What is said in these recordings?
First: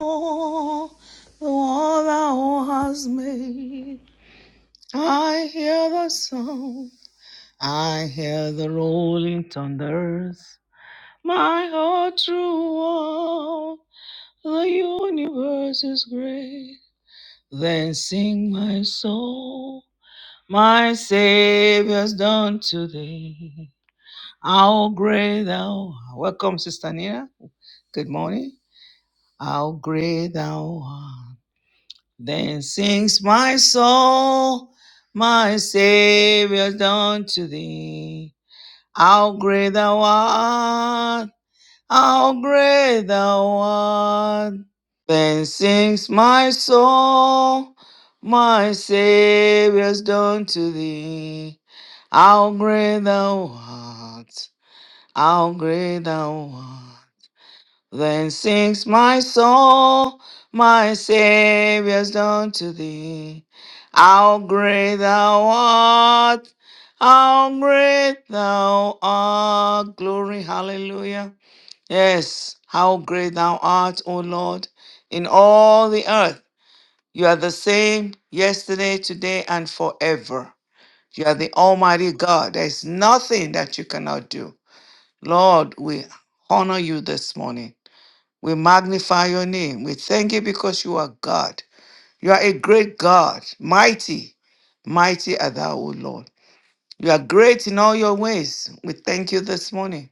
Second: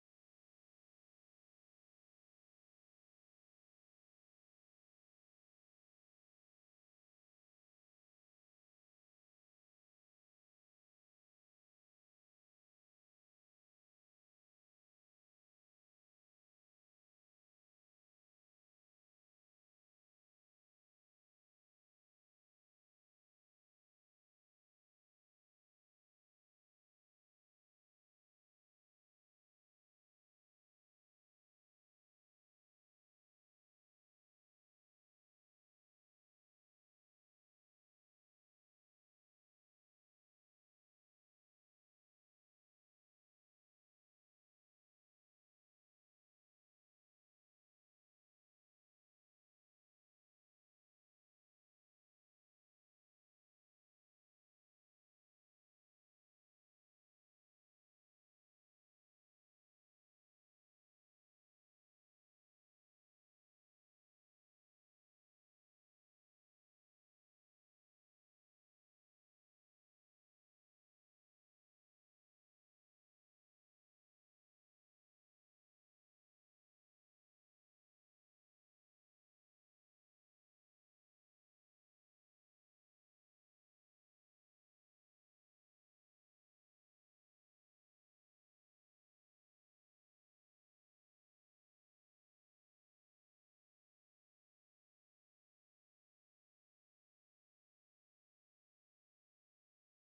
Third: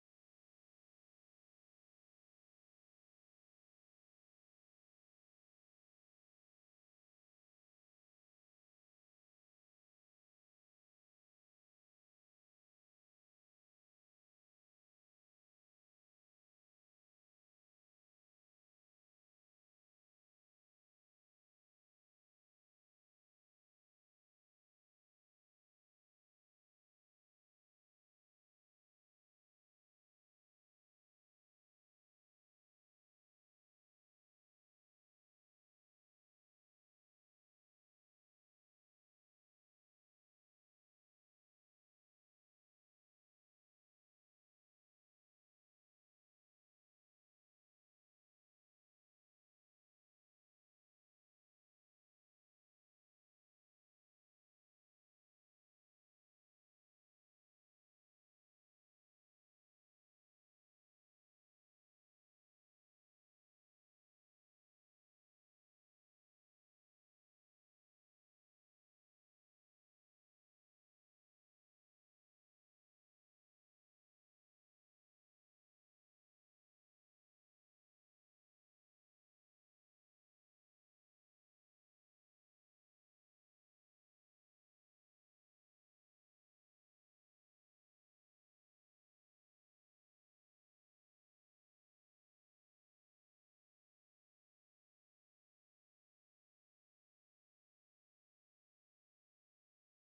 all the one thou hast made. I hear the sound, I hear the rolling thunders. My heart through all the universe is great. Then sing my soul, my Savior's done today. How great thou art. Welcome, Sister Nina. Good morning. How great thou art. Then sings my soul, my Savior's done to thee. How great thou art, how great thou art. Then sings my soul, my Savior's done to thee. How great thou art, how great thou art. Then sings my soul, my Saviour's done to thee. How great thou art, how great thou art. Glory, hallelujah. Yes, how great thou art, O Lord, in all the earth. You are the same yesterday, today, and forever. You are the Almighty God. There's nothing that you cannot do. Lord, we honor you this morning. We magnify your name. We thank you because you are God. You are a great God, mighty, mighty are thou, O Lord. You are great in all your ways. We thank you this morning.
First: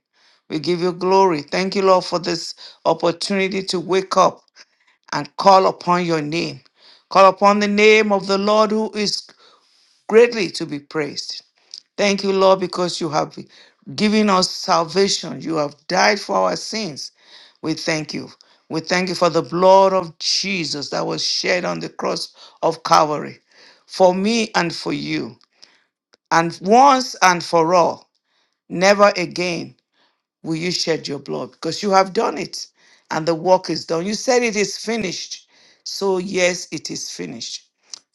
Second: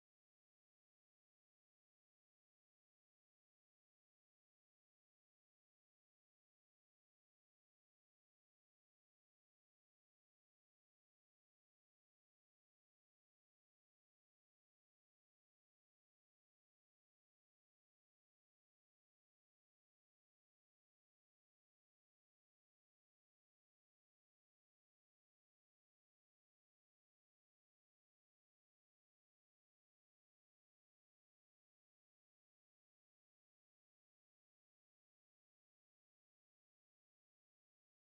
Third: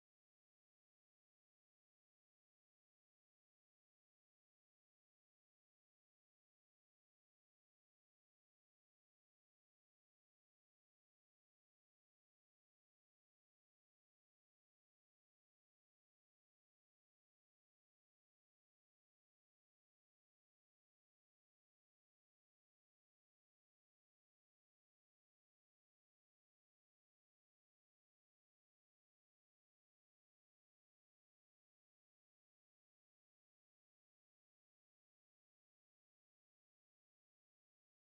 We give you glory. Thank you, Lord, for this opportunity to wake up and call upon your name. Call upon the name of the Lord who is greatly to be praised. Thank you, Lord, because you have given us salvation. You have died for our sins we thank you. We thank you for the blood of Jesus that was shed on the cross of Calvary for me and for you. And once and for all, never again will you shed your blood because you have done it and the work is done. You said it is finished. So, yes, it is finished.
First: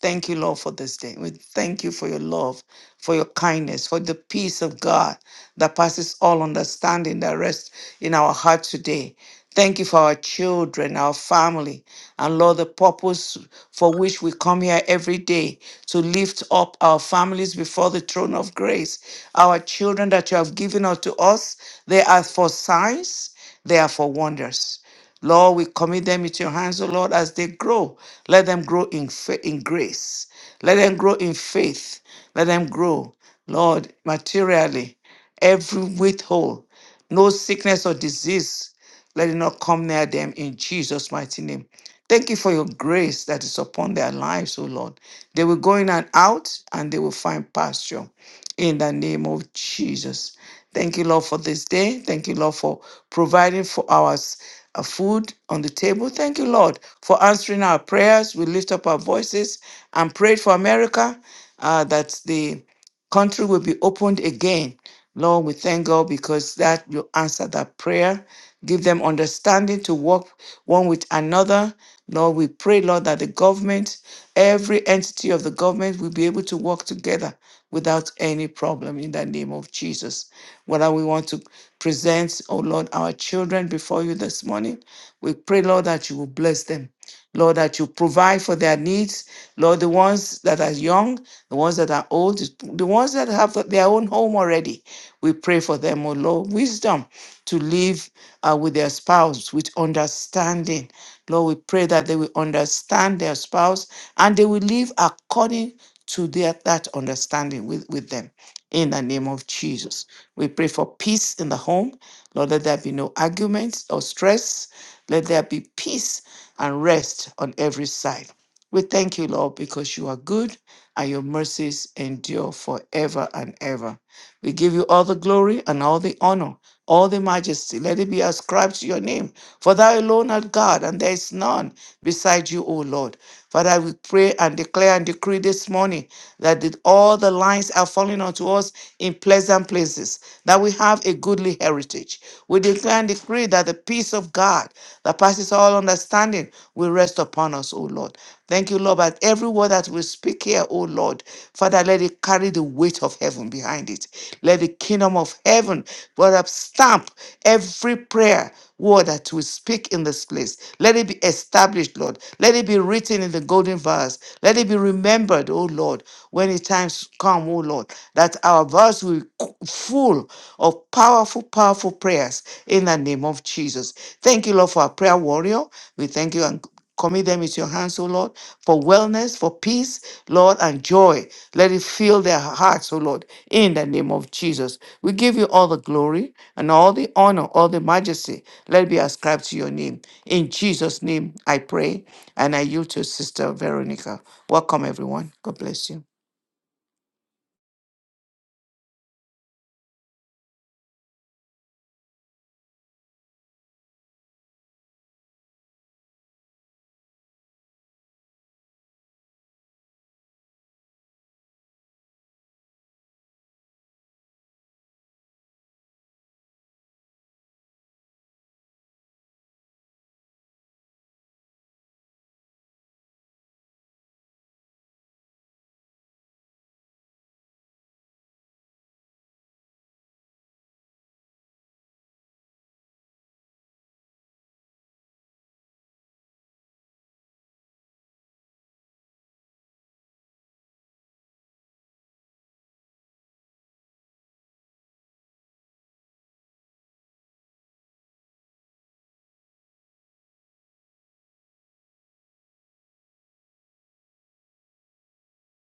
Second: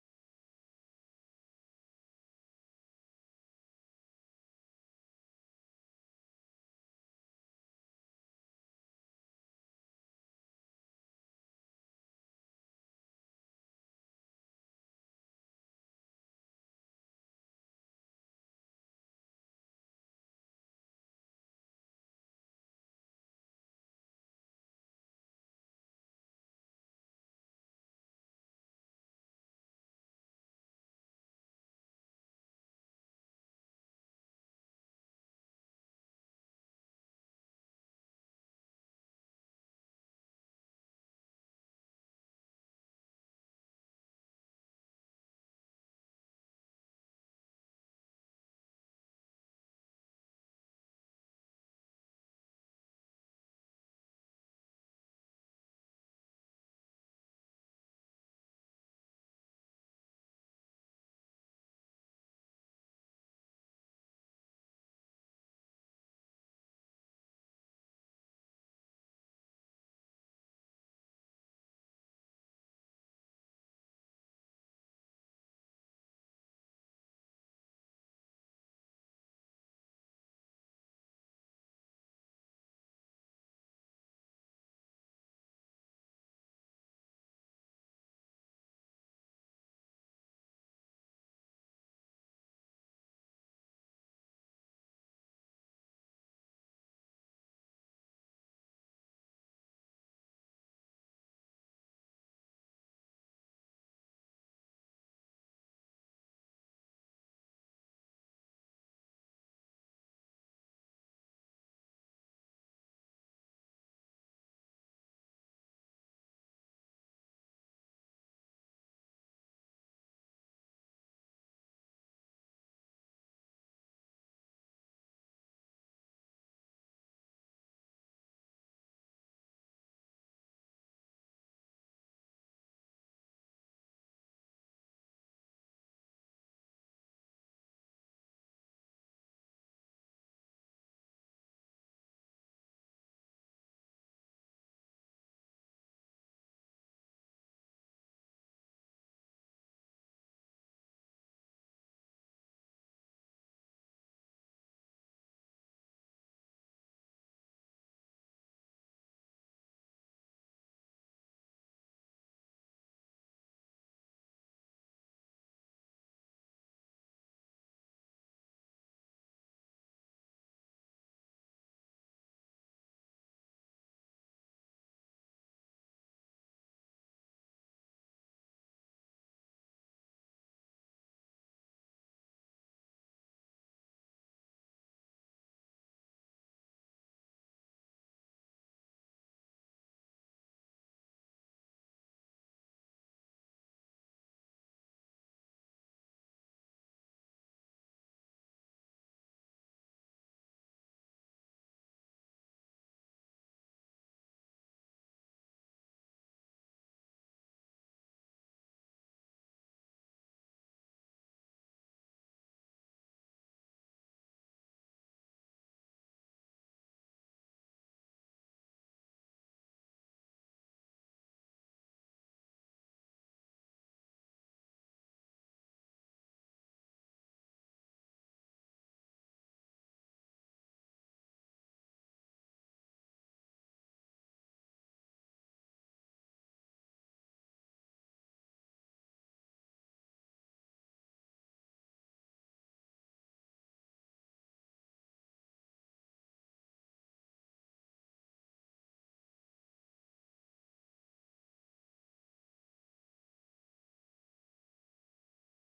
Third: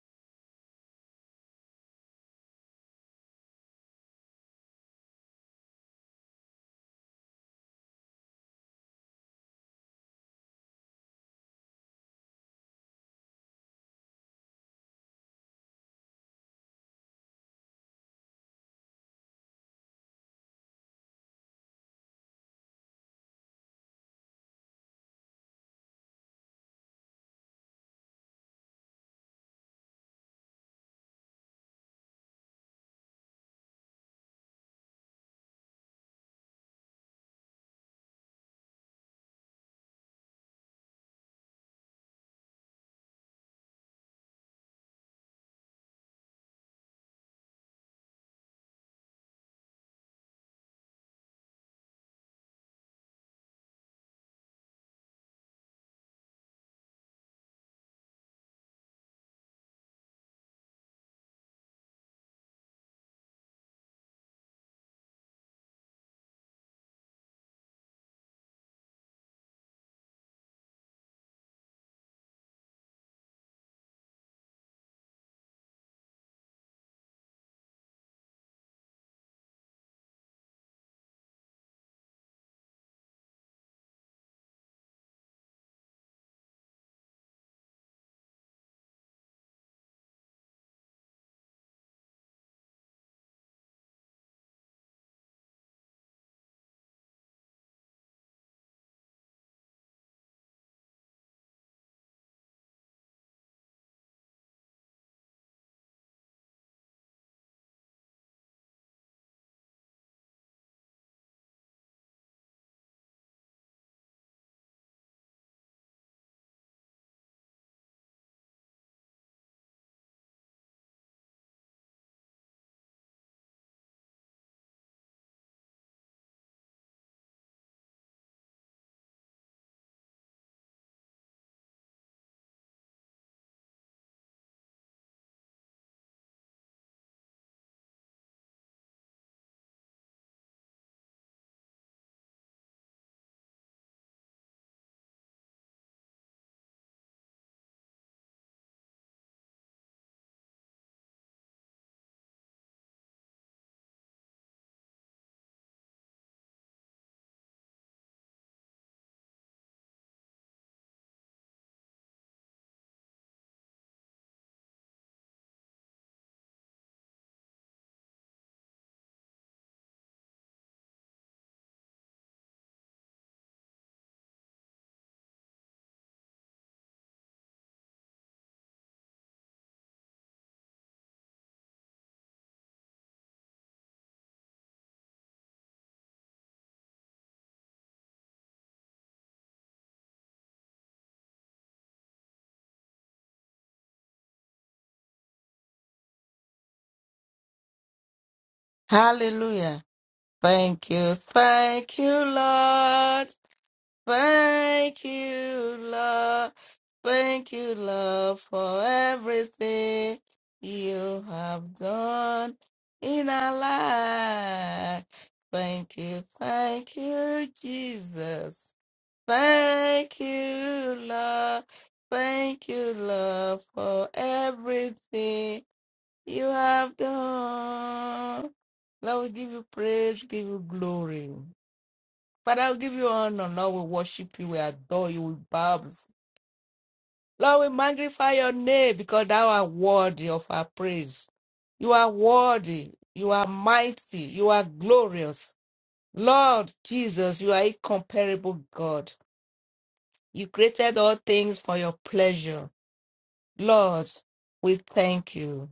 Thank you, Lord, for this day. We thank you for your love, for your kindness, for the peace of God that passes all understanding that rests in our heart today. Thank you for our children, our family, and Lord, the purpose for which we come here every day to lift up our families before the throne of grace. Our children that you have given unto us, they are for signs, they are for wonders. Lord, we commit them into your hands, O Lord, as they grow. Let them grow in fa- in grace. Let them grow in faith. Let them grow, Lord, materially, every withhold, no sickness or disease. Let it not come near them in Jesus' mighty name. Thank you for your grace that is upon their lives, O Lord. They will go in and out and they will find pasture in the name of Jesus. Thank you, Lord, for this day. Thank you, Lord, for providing for us uh, food on the table. Thank you, Lord, for answering our prayers. We lift up our voices and prayed for America uh, that the country will be opened again. Lord, we thank God because that you answer that prayer. Give them understanding to work one with another. Lord, we pray, Lord, that the government, every entity of the government will be able to work together without any problem in the name of Jesus. Whether we want to presents, oh Lord, our children before you this morning. We pray, Lord, that you will bless them. Lord, that you provide for their needs. Lord, the ones that are young, the ones that are old, the ones that have their own home already. We pray for them, oh Lord, wisdom to live uh, with their spouse, with understanding. Lord, we pray that they will understand their spouse and they will live according to their, that understanding with, with them in the name of Jesus. We pray for peace in the home. Lord, let there be no arguments or stress. Let there be peace and rest on every side. We thank you, Lord, because you are good and your mercies endure forever and ever. We give you all the glory and all the honor, all the majesty. Let it be ascribed to your name. For thou alone art God, and there is none beside you, O Lord. Father, we pray and declare and decree this morning that the- all the lines are falling onto us in pleasant places, that we have a goodly heritage. We declare and decree that the peace of God that passes all understanding will rest upon us, O Lord. Thank you, Lord, that every word that we speak here, O Lord, Father, let it carry the weight of heaven behind it. Let the kingdom of heaven, Father, stamp every prayer word that we speak in this place. Let let it be established, Lord. Let it be written in the golden verse. Let it be remembered, O Lord, when the times come, O Lord, that our verse will be full of powerful, powerful prayers in the name of Jesus. Thank you, Lord, for our prayer warrior. We thank you and commit them into your hands, O Lord, for wellness, for peace, Lord, and joy. Let it fill their hearts, O Lord, in the name of Jesus. We give you all the glory and all the honor, all the majesty. Let it be ascribed to your name. In Jesus' name, I pray and I yield to Sister Veronica. Welcome, everyone. God bless you. Hallelujah. Thank you. Thank you, Lord. Thank you, Lord. Thank you, Lord, for everything you have done in our life. Thank you. Thank you, Jesus. Thank you, Lord. Thank you, Lord, for everything you have done. Lord, we give you praise, we give you glory. Father, we give you honor. Lord, we worship you, we adore you, we bow. before- Lord, we magnify your name because thou art worthy of our praise. You are worthy. You are mighty. You are glorious. Lord Jesus, you are incomparable God. You created all things for your pleasure. Lord, we thank you.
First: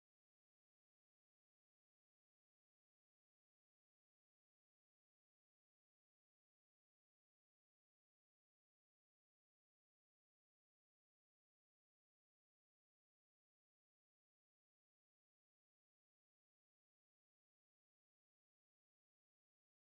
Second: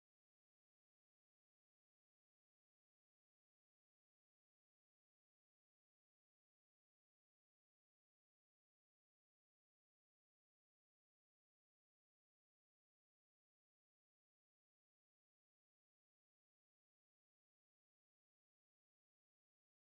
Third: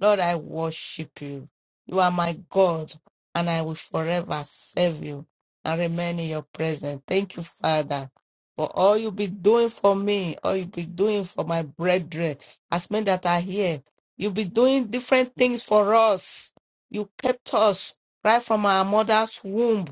Lord, I worship you. You are my God, and I will forever serve you and remain in your presence. Thank you, Father, for all you be doing for me, all you be doing for my brethren, as men that are here. you be doing different things for us. You kept us right from our mother's womb.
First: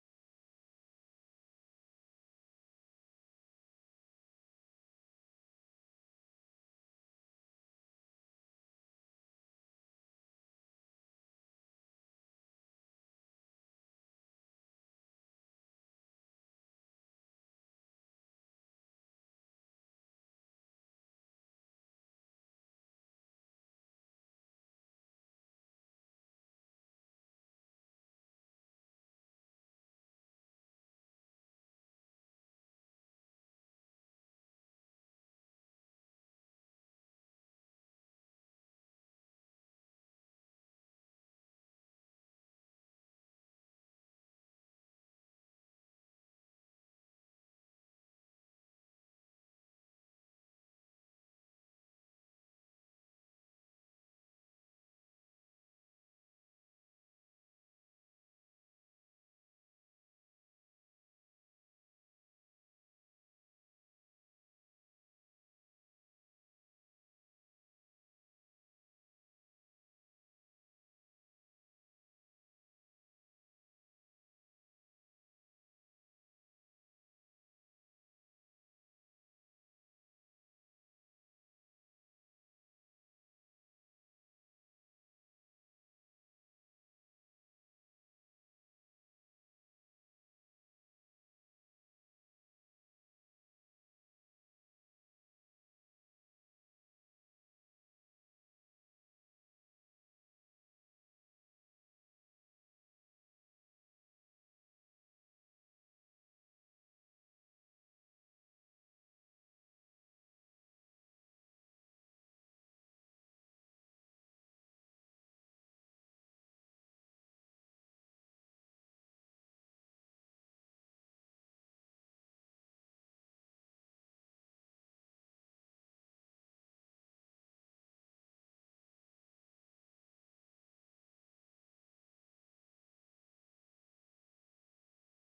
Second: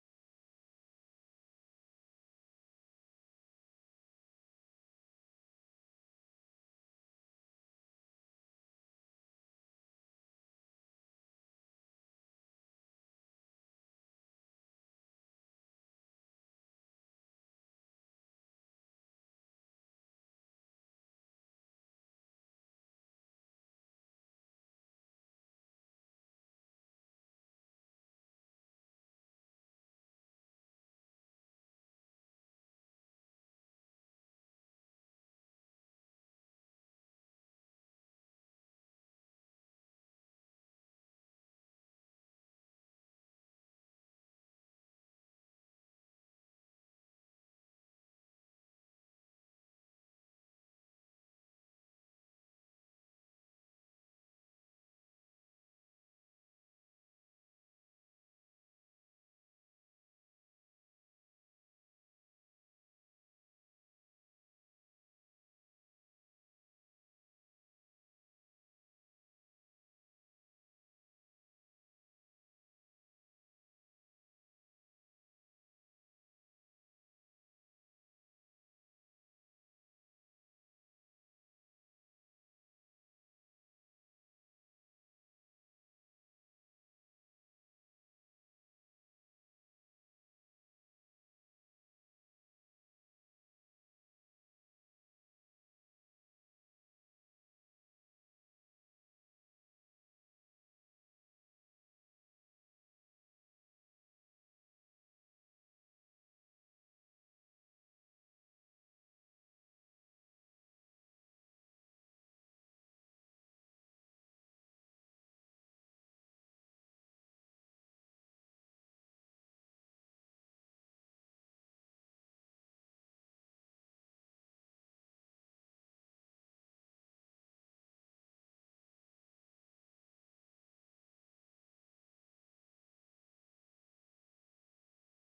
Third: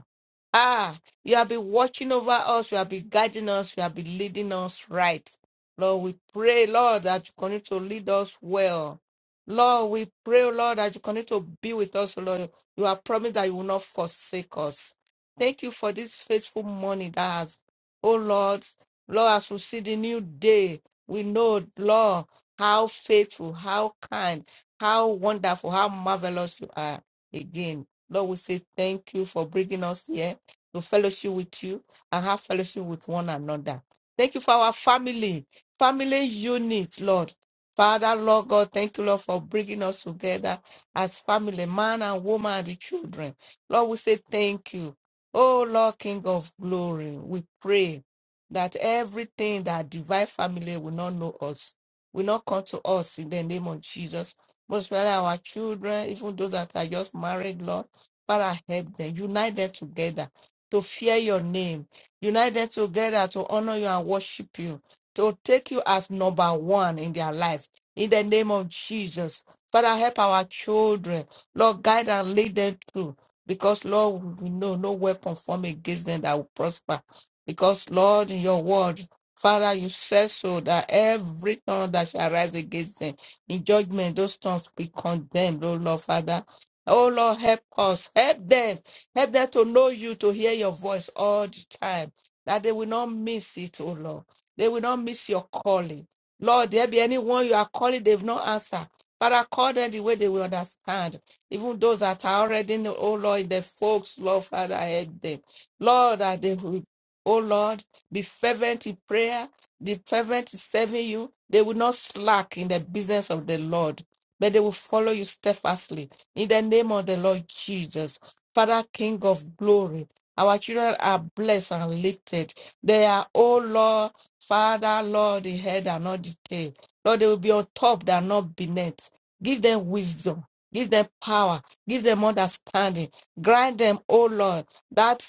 Ah, you have been watching over us, you have been guiding us, you have been leading us right. Lord, we pray, Lord, that you continue to lead us well. Lord, we pray, oh Lord, that you continue to be with us, oh Lord. You have promised that you will not forsake us. Thank you for this faithful morning that has, oh Lord, Lord, as we see the new day, we know, Lord, how faithful, how kind, how wonderful, how marvelous you are again. Lord, we say thank you for bringing us here to fellowship with you and have fellowship with one another. Thank you for our family family unit, Lord. Father, Lord God, thank you, Lord, for bringing us together as family, man and woman, and the children. Lord, we say thank you. Oh, Lord, King of glory, we pray that everything that divine family will not know us, will not come to us in the name of Jesus. Most especially our children, even those that are just married, Lord, Father, help them, unite them together to fear your name, unite them together to honor you and worship you to take you as number one in their life. In the name of Jesus, Father, help our children. Lord, guide and lead them through. Because, Lord, we know no weapon formed against them that will prosper. Because, Lord, in your word, Father, you said so that every tongue that shall rise against them in judgment, those tongues be condemned, oh Lord, Father. Oh Lord, help us, help them, help them to know you, to hear your voice all the time, that they will not miss it, oh Lord. They will not miss your calling. Lord, there be anyone you are calling, they've not answered. Father, call them the way they will understand. Even those that are already in, oh Lord, in the folks, Lord, Father, help them. Lord, that they will, oh Lord, be fervent in prayer, be fervent in serving you. They will not slack in the business of the Lord, but they will follow you steadfastly. In the name of the Lord Jesus, Father, King of glory, our children are blessed and lifted. They are, oh Lord, Father, Lord, the head and not the tail. Lord, they will be on top and not beneath. Give them wisdom. Give them power. Give them understanding. Grant them, oh Lord, that,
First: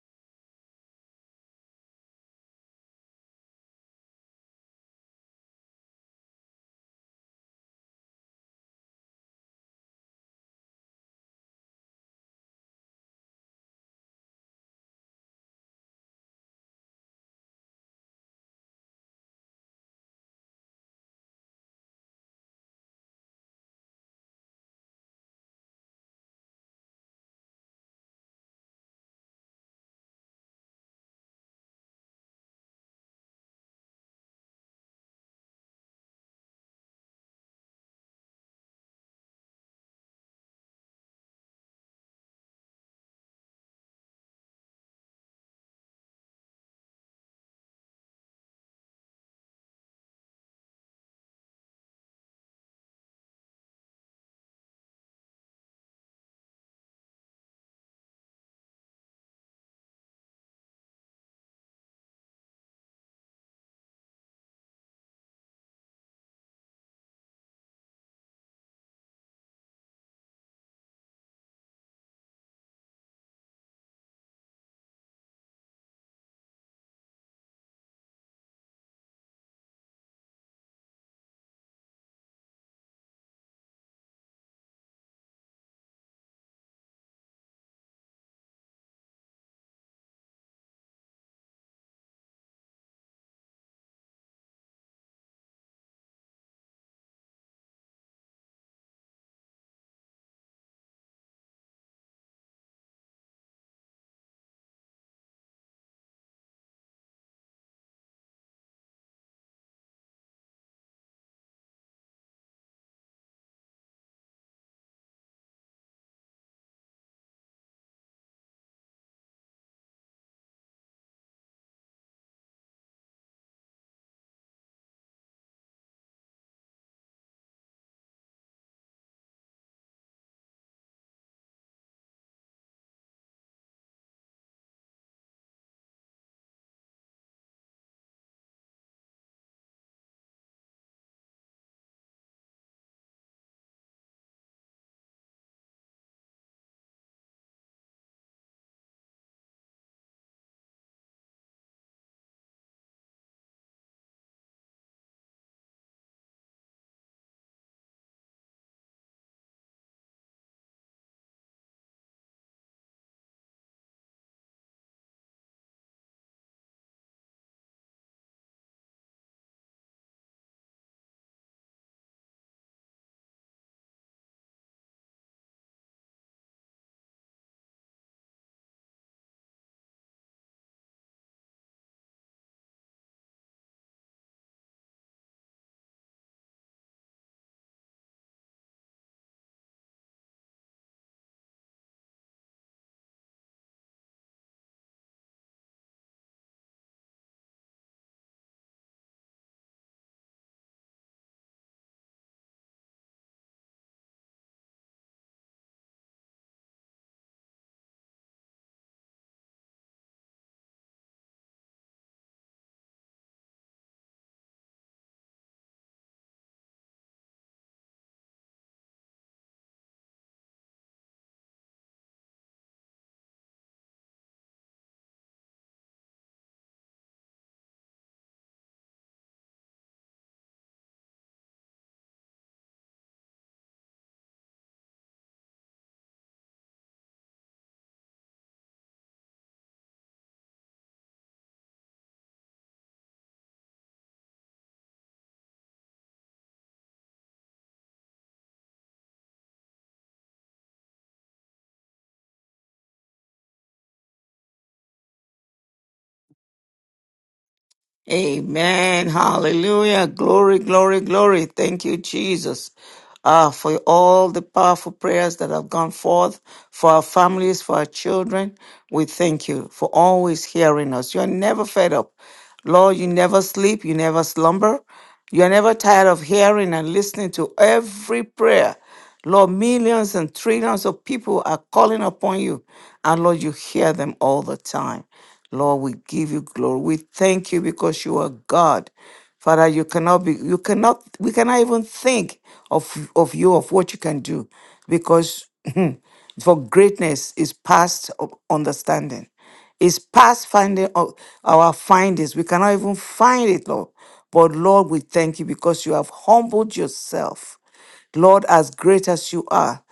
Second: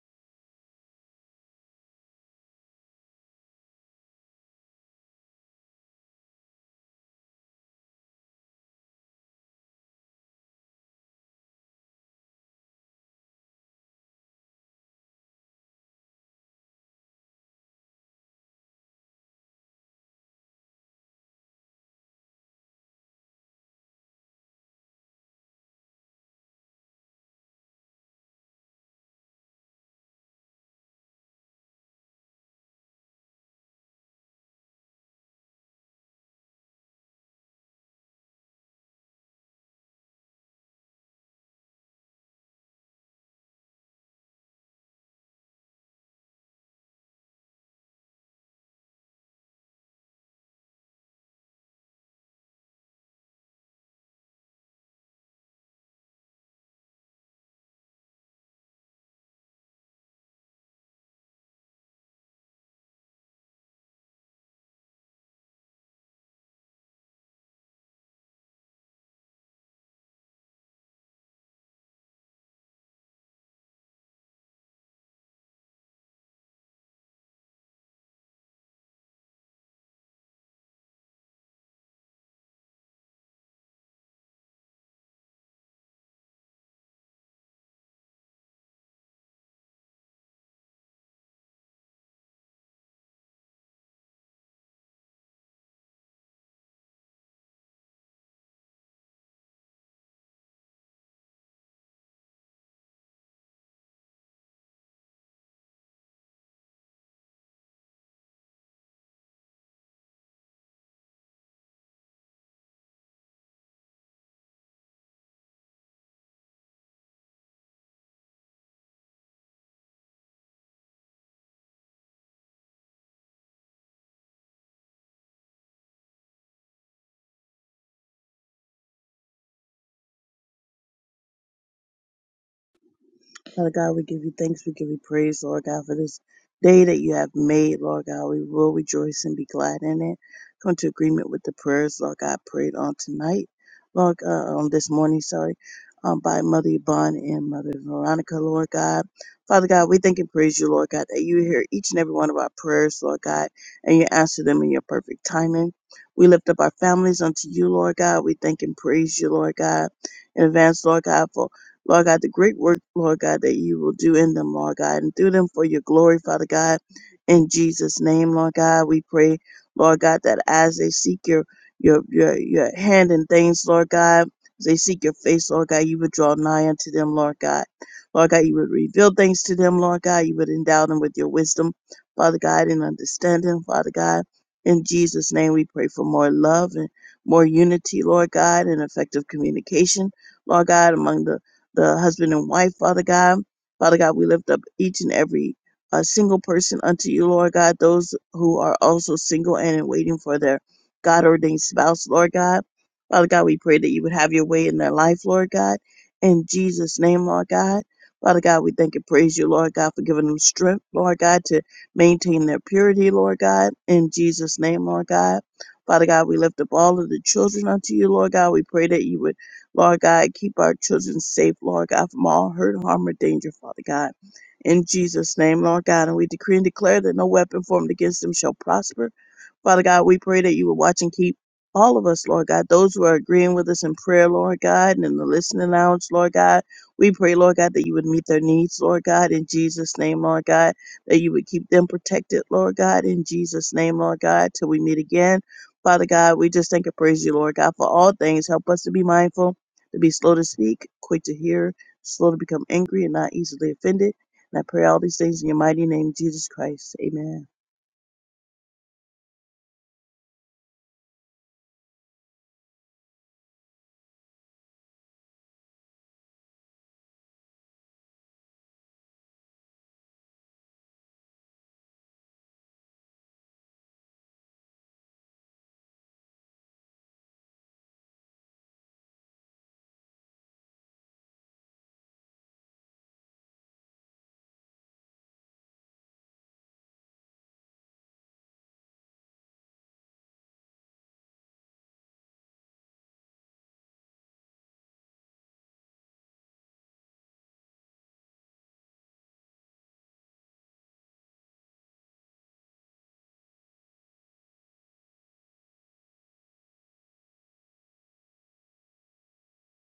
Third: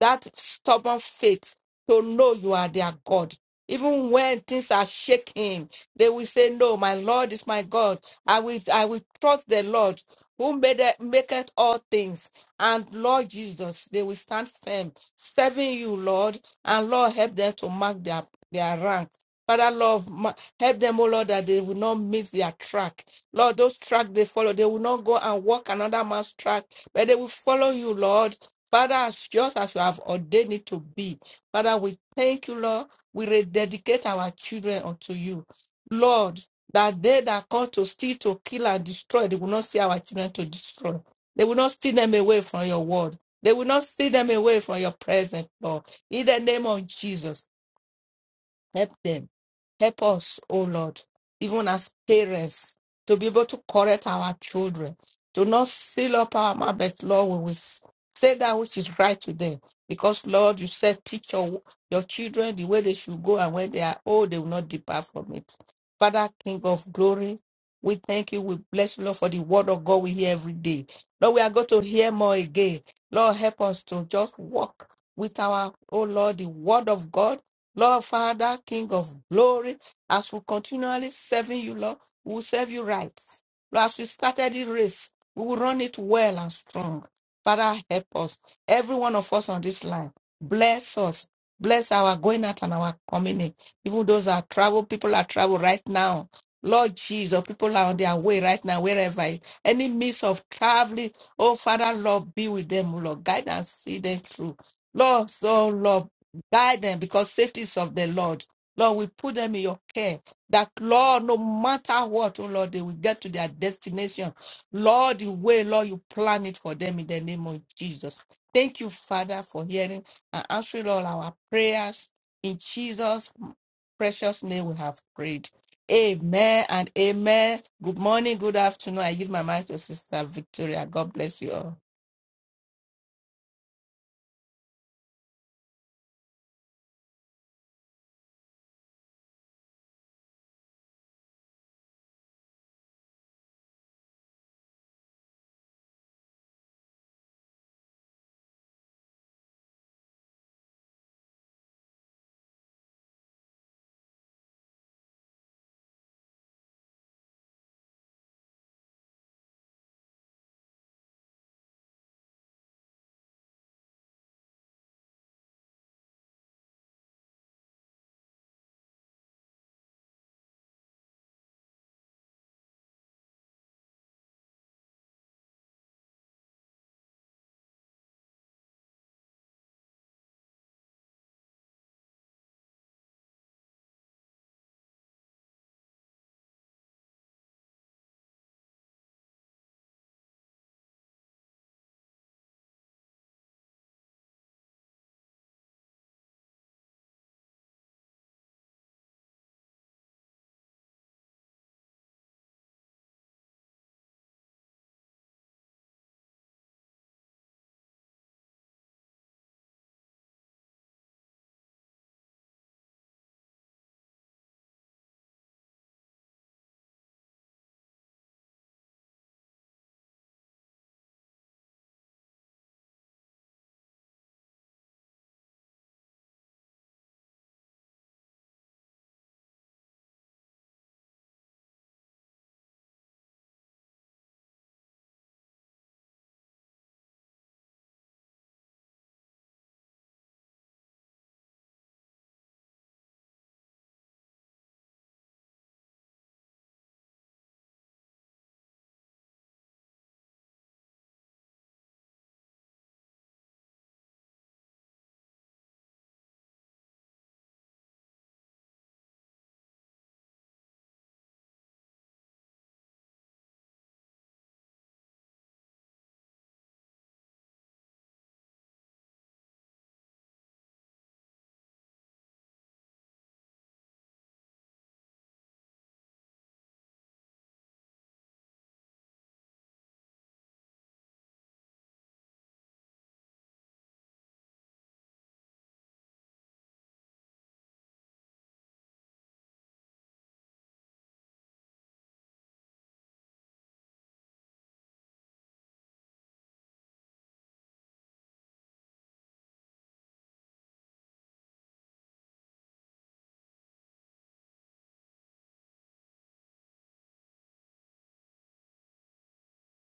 that stubborn faith to know you are their God. Even when things are shaking, they will say, No, my Lord is my God. I will I will trust the Lord who made it, maketh all things. And Lord Jesus, they will stand firm, serving you, Lord and Lord, help them to mark their, their rank. Father, Lord, ma- help them, oh Lord, that they will not miss their track. Lord, those track they follow, they will not go and walk another man's track, but they will follow you, Lord. Father, as just as you have ordained it to be, Father, we thank you, Lord. We rededicate our children unto you, Lord. That they that come to steal, to kill, and destroy, they will not see our children to destroy. They will not steal them away from your word. They will not steal them away from your presence, Lord. In the name of Jesus. Help them. Help us, oh Lord, even as parents, to be able to correct our children, to not seal up our mouth, but Lord, we will s- say that which is right to them. Because, Lord, you said, teach your, your children the way they should go, and when they are old, they will not depart from it. Father, King of glory, we thank you. We bless you, Lord, for the word of God we hear every day. Lord, we are going to hear more again. Lord, help us to just walk with our, oh Lord, the word of God Lord Father, King of glory, as we continually serving you, Lord, we will serve you right. Lord, as we started the race, we will run it well and strong. Father, help us. Every one of us on this line, bless us. Bless our going out and our coming in. Even those that are travel, people are travel right now. Lord Jesus, people are on their way right now, wherever. Any means of traveling, oh Father, Lord, be with them, Lord. Guide and see them through. Lord, so Lord, Guide them because safety is of the Lord. Lord, we put them in your care. That Lord, no matter what, oh Lord, they will get to their destination. Lord, the way, Lord, you plan it for them in the name of Jesus. Thank you, Father, for hearing and answering all our prayers. In Jesus' precious name, we have prayed. Amen and amen. Good morning, good afternoon. I give my mind to Sister Victoria. God bless you all. Father God, we give you thanks. We give you praise, Lord God, for this day that you have made, Lord God. We will rejoice and be glad in it. Come to agreement with the prayers, Lord God, prayed on tonight, Lord, uh, on this morning, sorry, um, by Mother Yvonne and Mother Veronica, Lord God. Father God, we thank and praise you, Lord God, that you hear each and every one of our prayers, Lord God, and you answer them in your perfect timing. We lift up our families unto you, Lord God. We thank and praise you, Lord God in advance, Lord God, for Lord God, the great work, Lord God, that you will do in them, Lord God, and through them for your glory, Father God. In Jesus' name, Lord God, we pray, Lord God, that as they seek your your your, your hand in things, Lord God, as they seek your face, Lord God, you would draw nigh unto them, Lord God. Lord God, you would reveal things to them, Lord God. You would endow them with your wisdom, Father God, and understanding, Father God. In Jesus' name, we pray for more love and more unity, Lord God, and effective communication, Lord God, among the the husband and wife, Father God. Father God, we lift up each and every uh, single person unto you, Lord God, those who are also single and in waiting for their God ordained spouse, Lord God. Father God, we pray that you would have your way in their life, Lord God. In Jesus' name, Lord God. Father God, we thank and praise you, Lord God, for giving them strength, Lord God, to maintain their purity, Lord God. In Jesus' name, Lord God. Father God, we lift up all of the children unto you, Lord God. We pray that you would Lord God, keep our children safe, Lord God, from all hurt, harm, or danger, Father God. In Jesus' name, Lord God, and we decree and declare that no weapon formed against them shall prosper Father God, we pray that you will watch and keep all of us, Lord God, those who are agreeing with us in prayer, Lord God, and in the listening lounge, Lord God. We pray, Lord God, that you would meet their needs, Lord God, in Jesus' name, Lord God, that you would keep them protected, Lord God, in Jesus' name, Lord God, till we meet again. Father God, we just thank and praise you, Lord God, for all things. Help us to be mindful, to be slow to speak, quick to hear, slow to become angry, and not easily offended. And I pray all these things in your mighty name, Jesus Christ. Amen. Amen. Hallelujah. Glory, glory, glory. Thank you, Jesus, uh, for all the powerful prayers that have gone forth for our families, for our children. We thank you for always hearing us. You are never fed up. Lord, you never sleep, you never slumber. You are never tired of hearing and listening to every prayer Lord, millions and trillions of people are calling upon you. And Lord, you hear them all the time. Lord, we give you glory. We thank you because you are God. Father, you cannot be, you cannot, we cannot even think of, of you, of what you can do, because for greatness is past o- understanding. It's past finding o- our findings. We cannot even find it, Lord. But Lord, we thank you because you have humbled yourself. Lord, as great as you are,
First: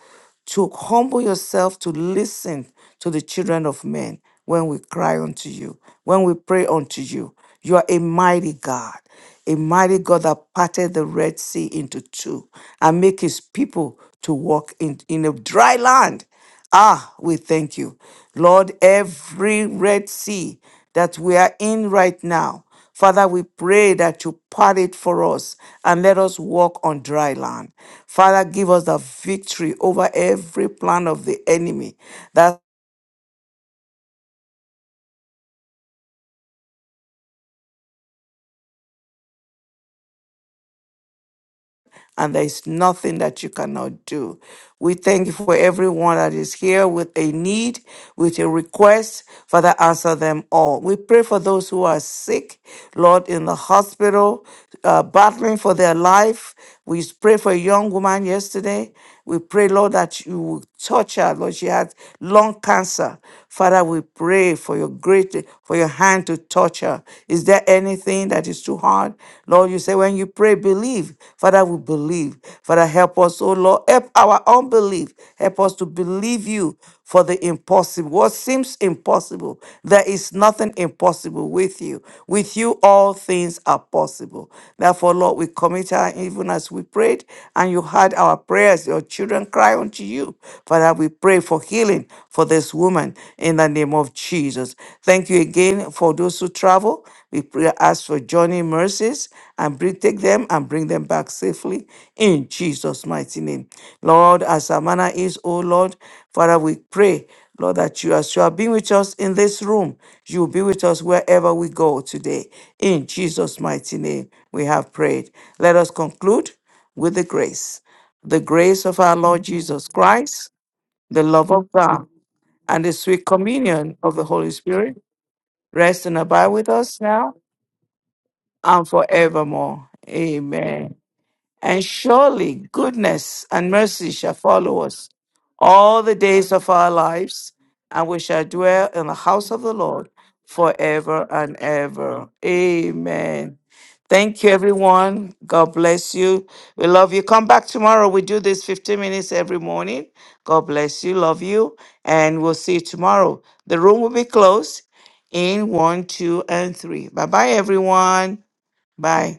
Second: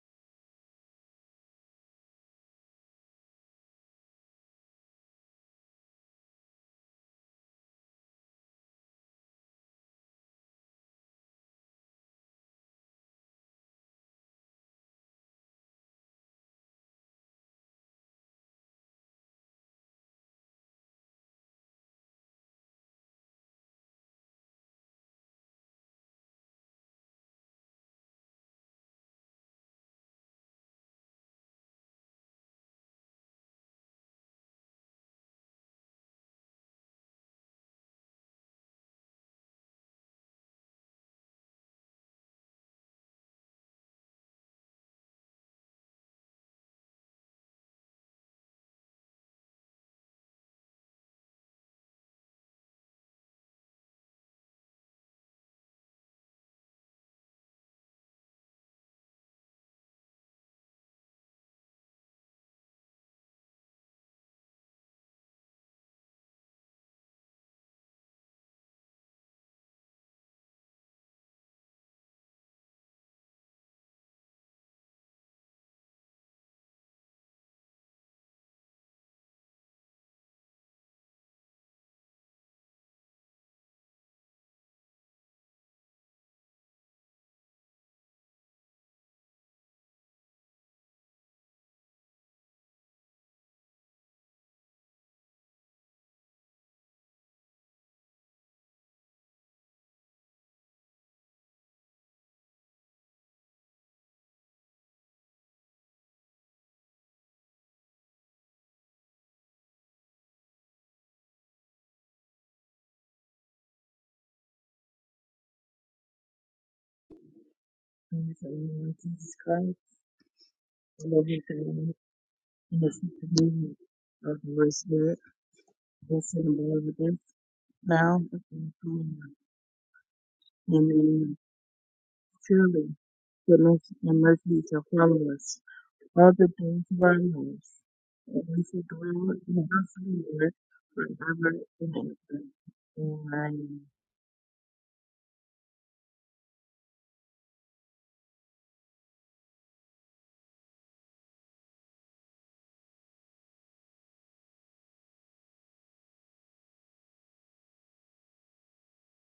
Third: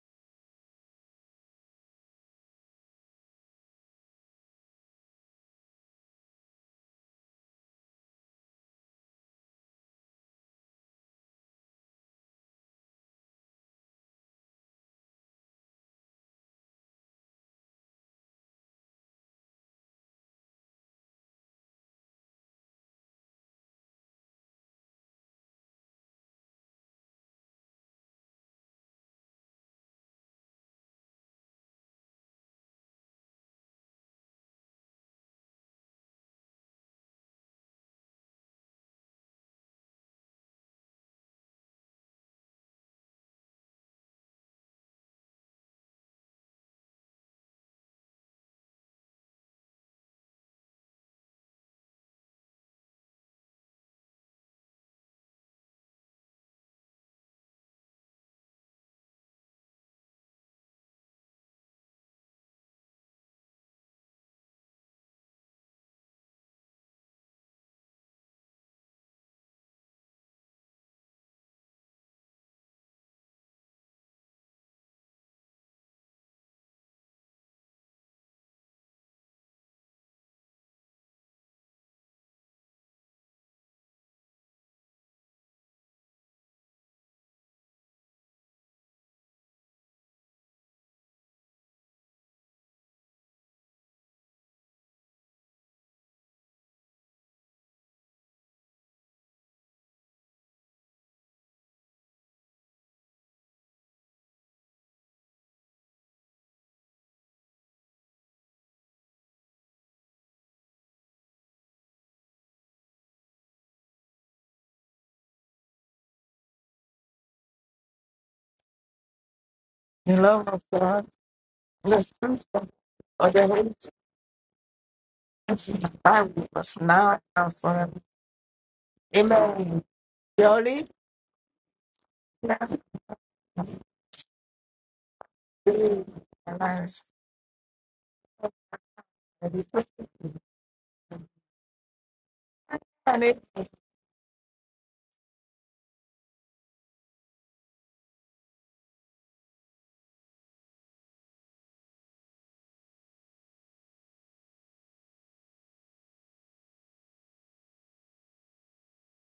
to humble yourself to listen to the children of men when we cry unto you, when we pray unto you. You are a mighty God, a mighty God that parted the Red Sea into two and make his people to walk in, in a dry land. Ah, we thank you. Lord, every Red Sea that we are in right now. Father, we pray that you part it for us and let us walk on dry land. Father, give us the victory over every plan of the enemy. That and there is nothing that you cannot do. We thank you for everyone that is here with a need, with a request. Father, answer them all. We pray for those who are sick, Lord, in the hospital, uh, battling for their life. We pray for a young woman yesterday. We pray, Lord, that you will touch her. Lord, she had lung cancer. Father, we pray for your great, for your hand to touch her. Is there anything? praying that is too hard. Lord, you say when you pray, believe. Father, we believe. Father, help us, oh Lord. Help our unbelief. Help us to believe you for the impossible. What seems impossible, there is nothing impossible with you. With you, all things are possible. Therefore, Lord, we commit our, even as we prayed, and you heard our prayers. Your children cry unto you. Father, we pray for healing for this woman in the name of Jesus. Jesus. Thank you again for those who travel. We pray, ask for journey mercies and bring, take them and bring them back safely in Jesus' mighty name. Lord, as our manner is, O Lord, Father, we pray, Lord, that you, as you have been with us in this room, you will be with us wherever we go today. In Jesus' mighty name, we have prayed. Let us conclude with the grace. In The the grace name of of our Jesus Lord Christ. Jesus The love Christ, of God, the living love of you the God spirit in and the this sweet of the Holy communion communion of the of Holy the Holy Spirit Spirit, rest and I this and abide with was the with us this not now in front of now and and forever. Amen. forevermore. Surely, Amen. Amen. And surely God's Truly, goodness and goodness mercy and shall mercy follow shall us follow us all the all the days of days our of goodness our lives, lives, and we and shall we shall dwell in the dwell house in of the the house of Lord the Lord forever forever and and ever. ever. and I Amen. Amen. Thank you, everyone. God bless you. We love you. Come back tomorrow. We do this 15 minutes every morning. God bless you. Love you. And we'll see you tomorrow. The room will be closed in one, two, and three. Bye bye, everyone. Bye.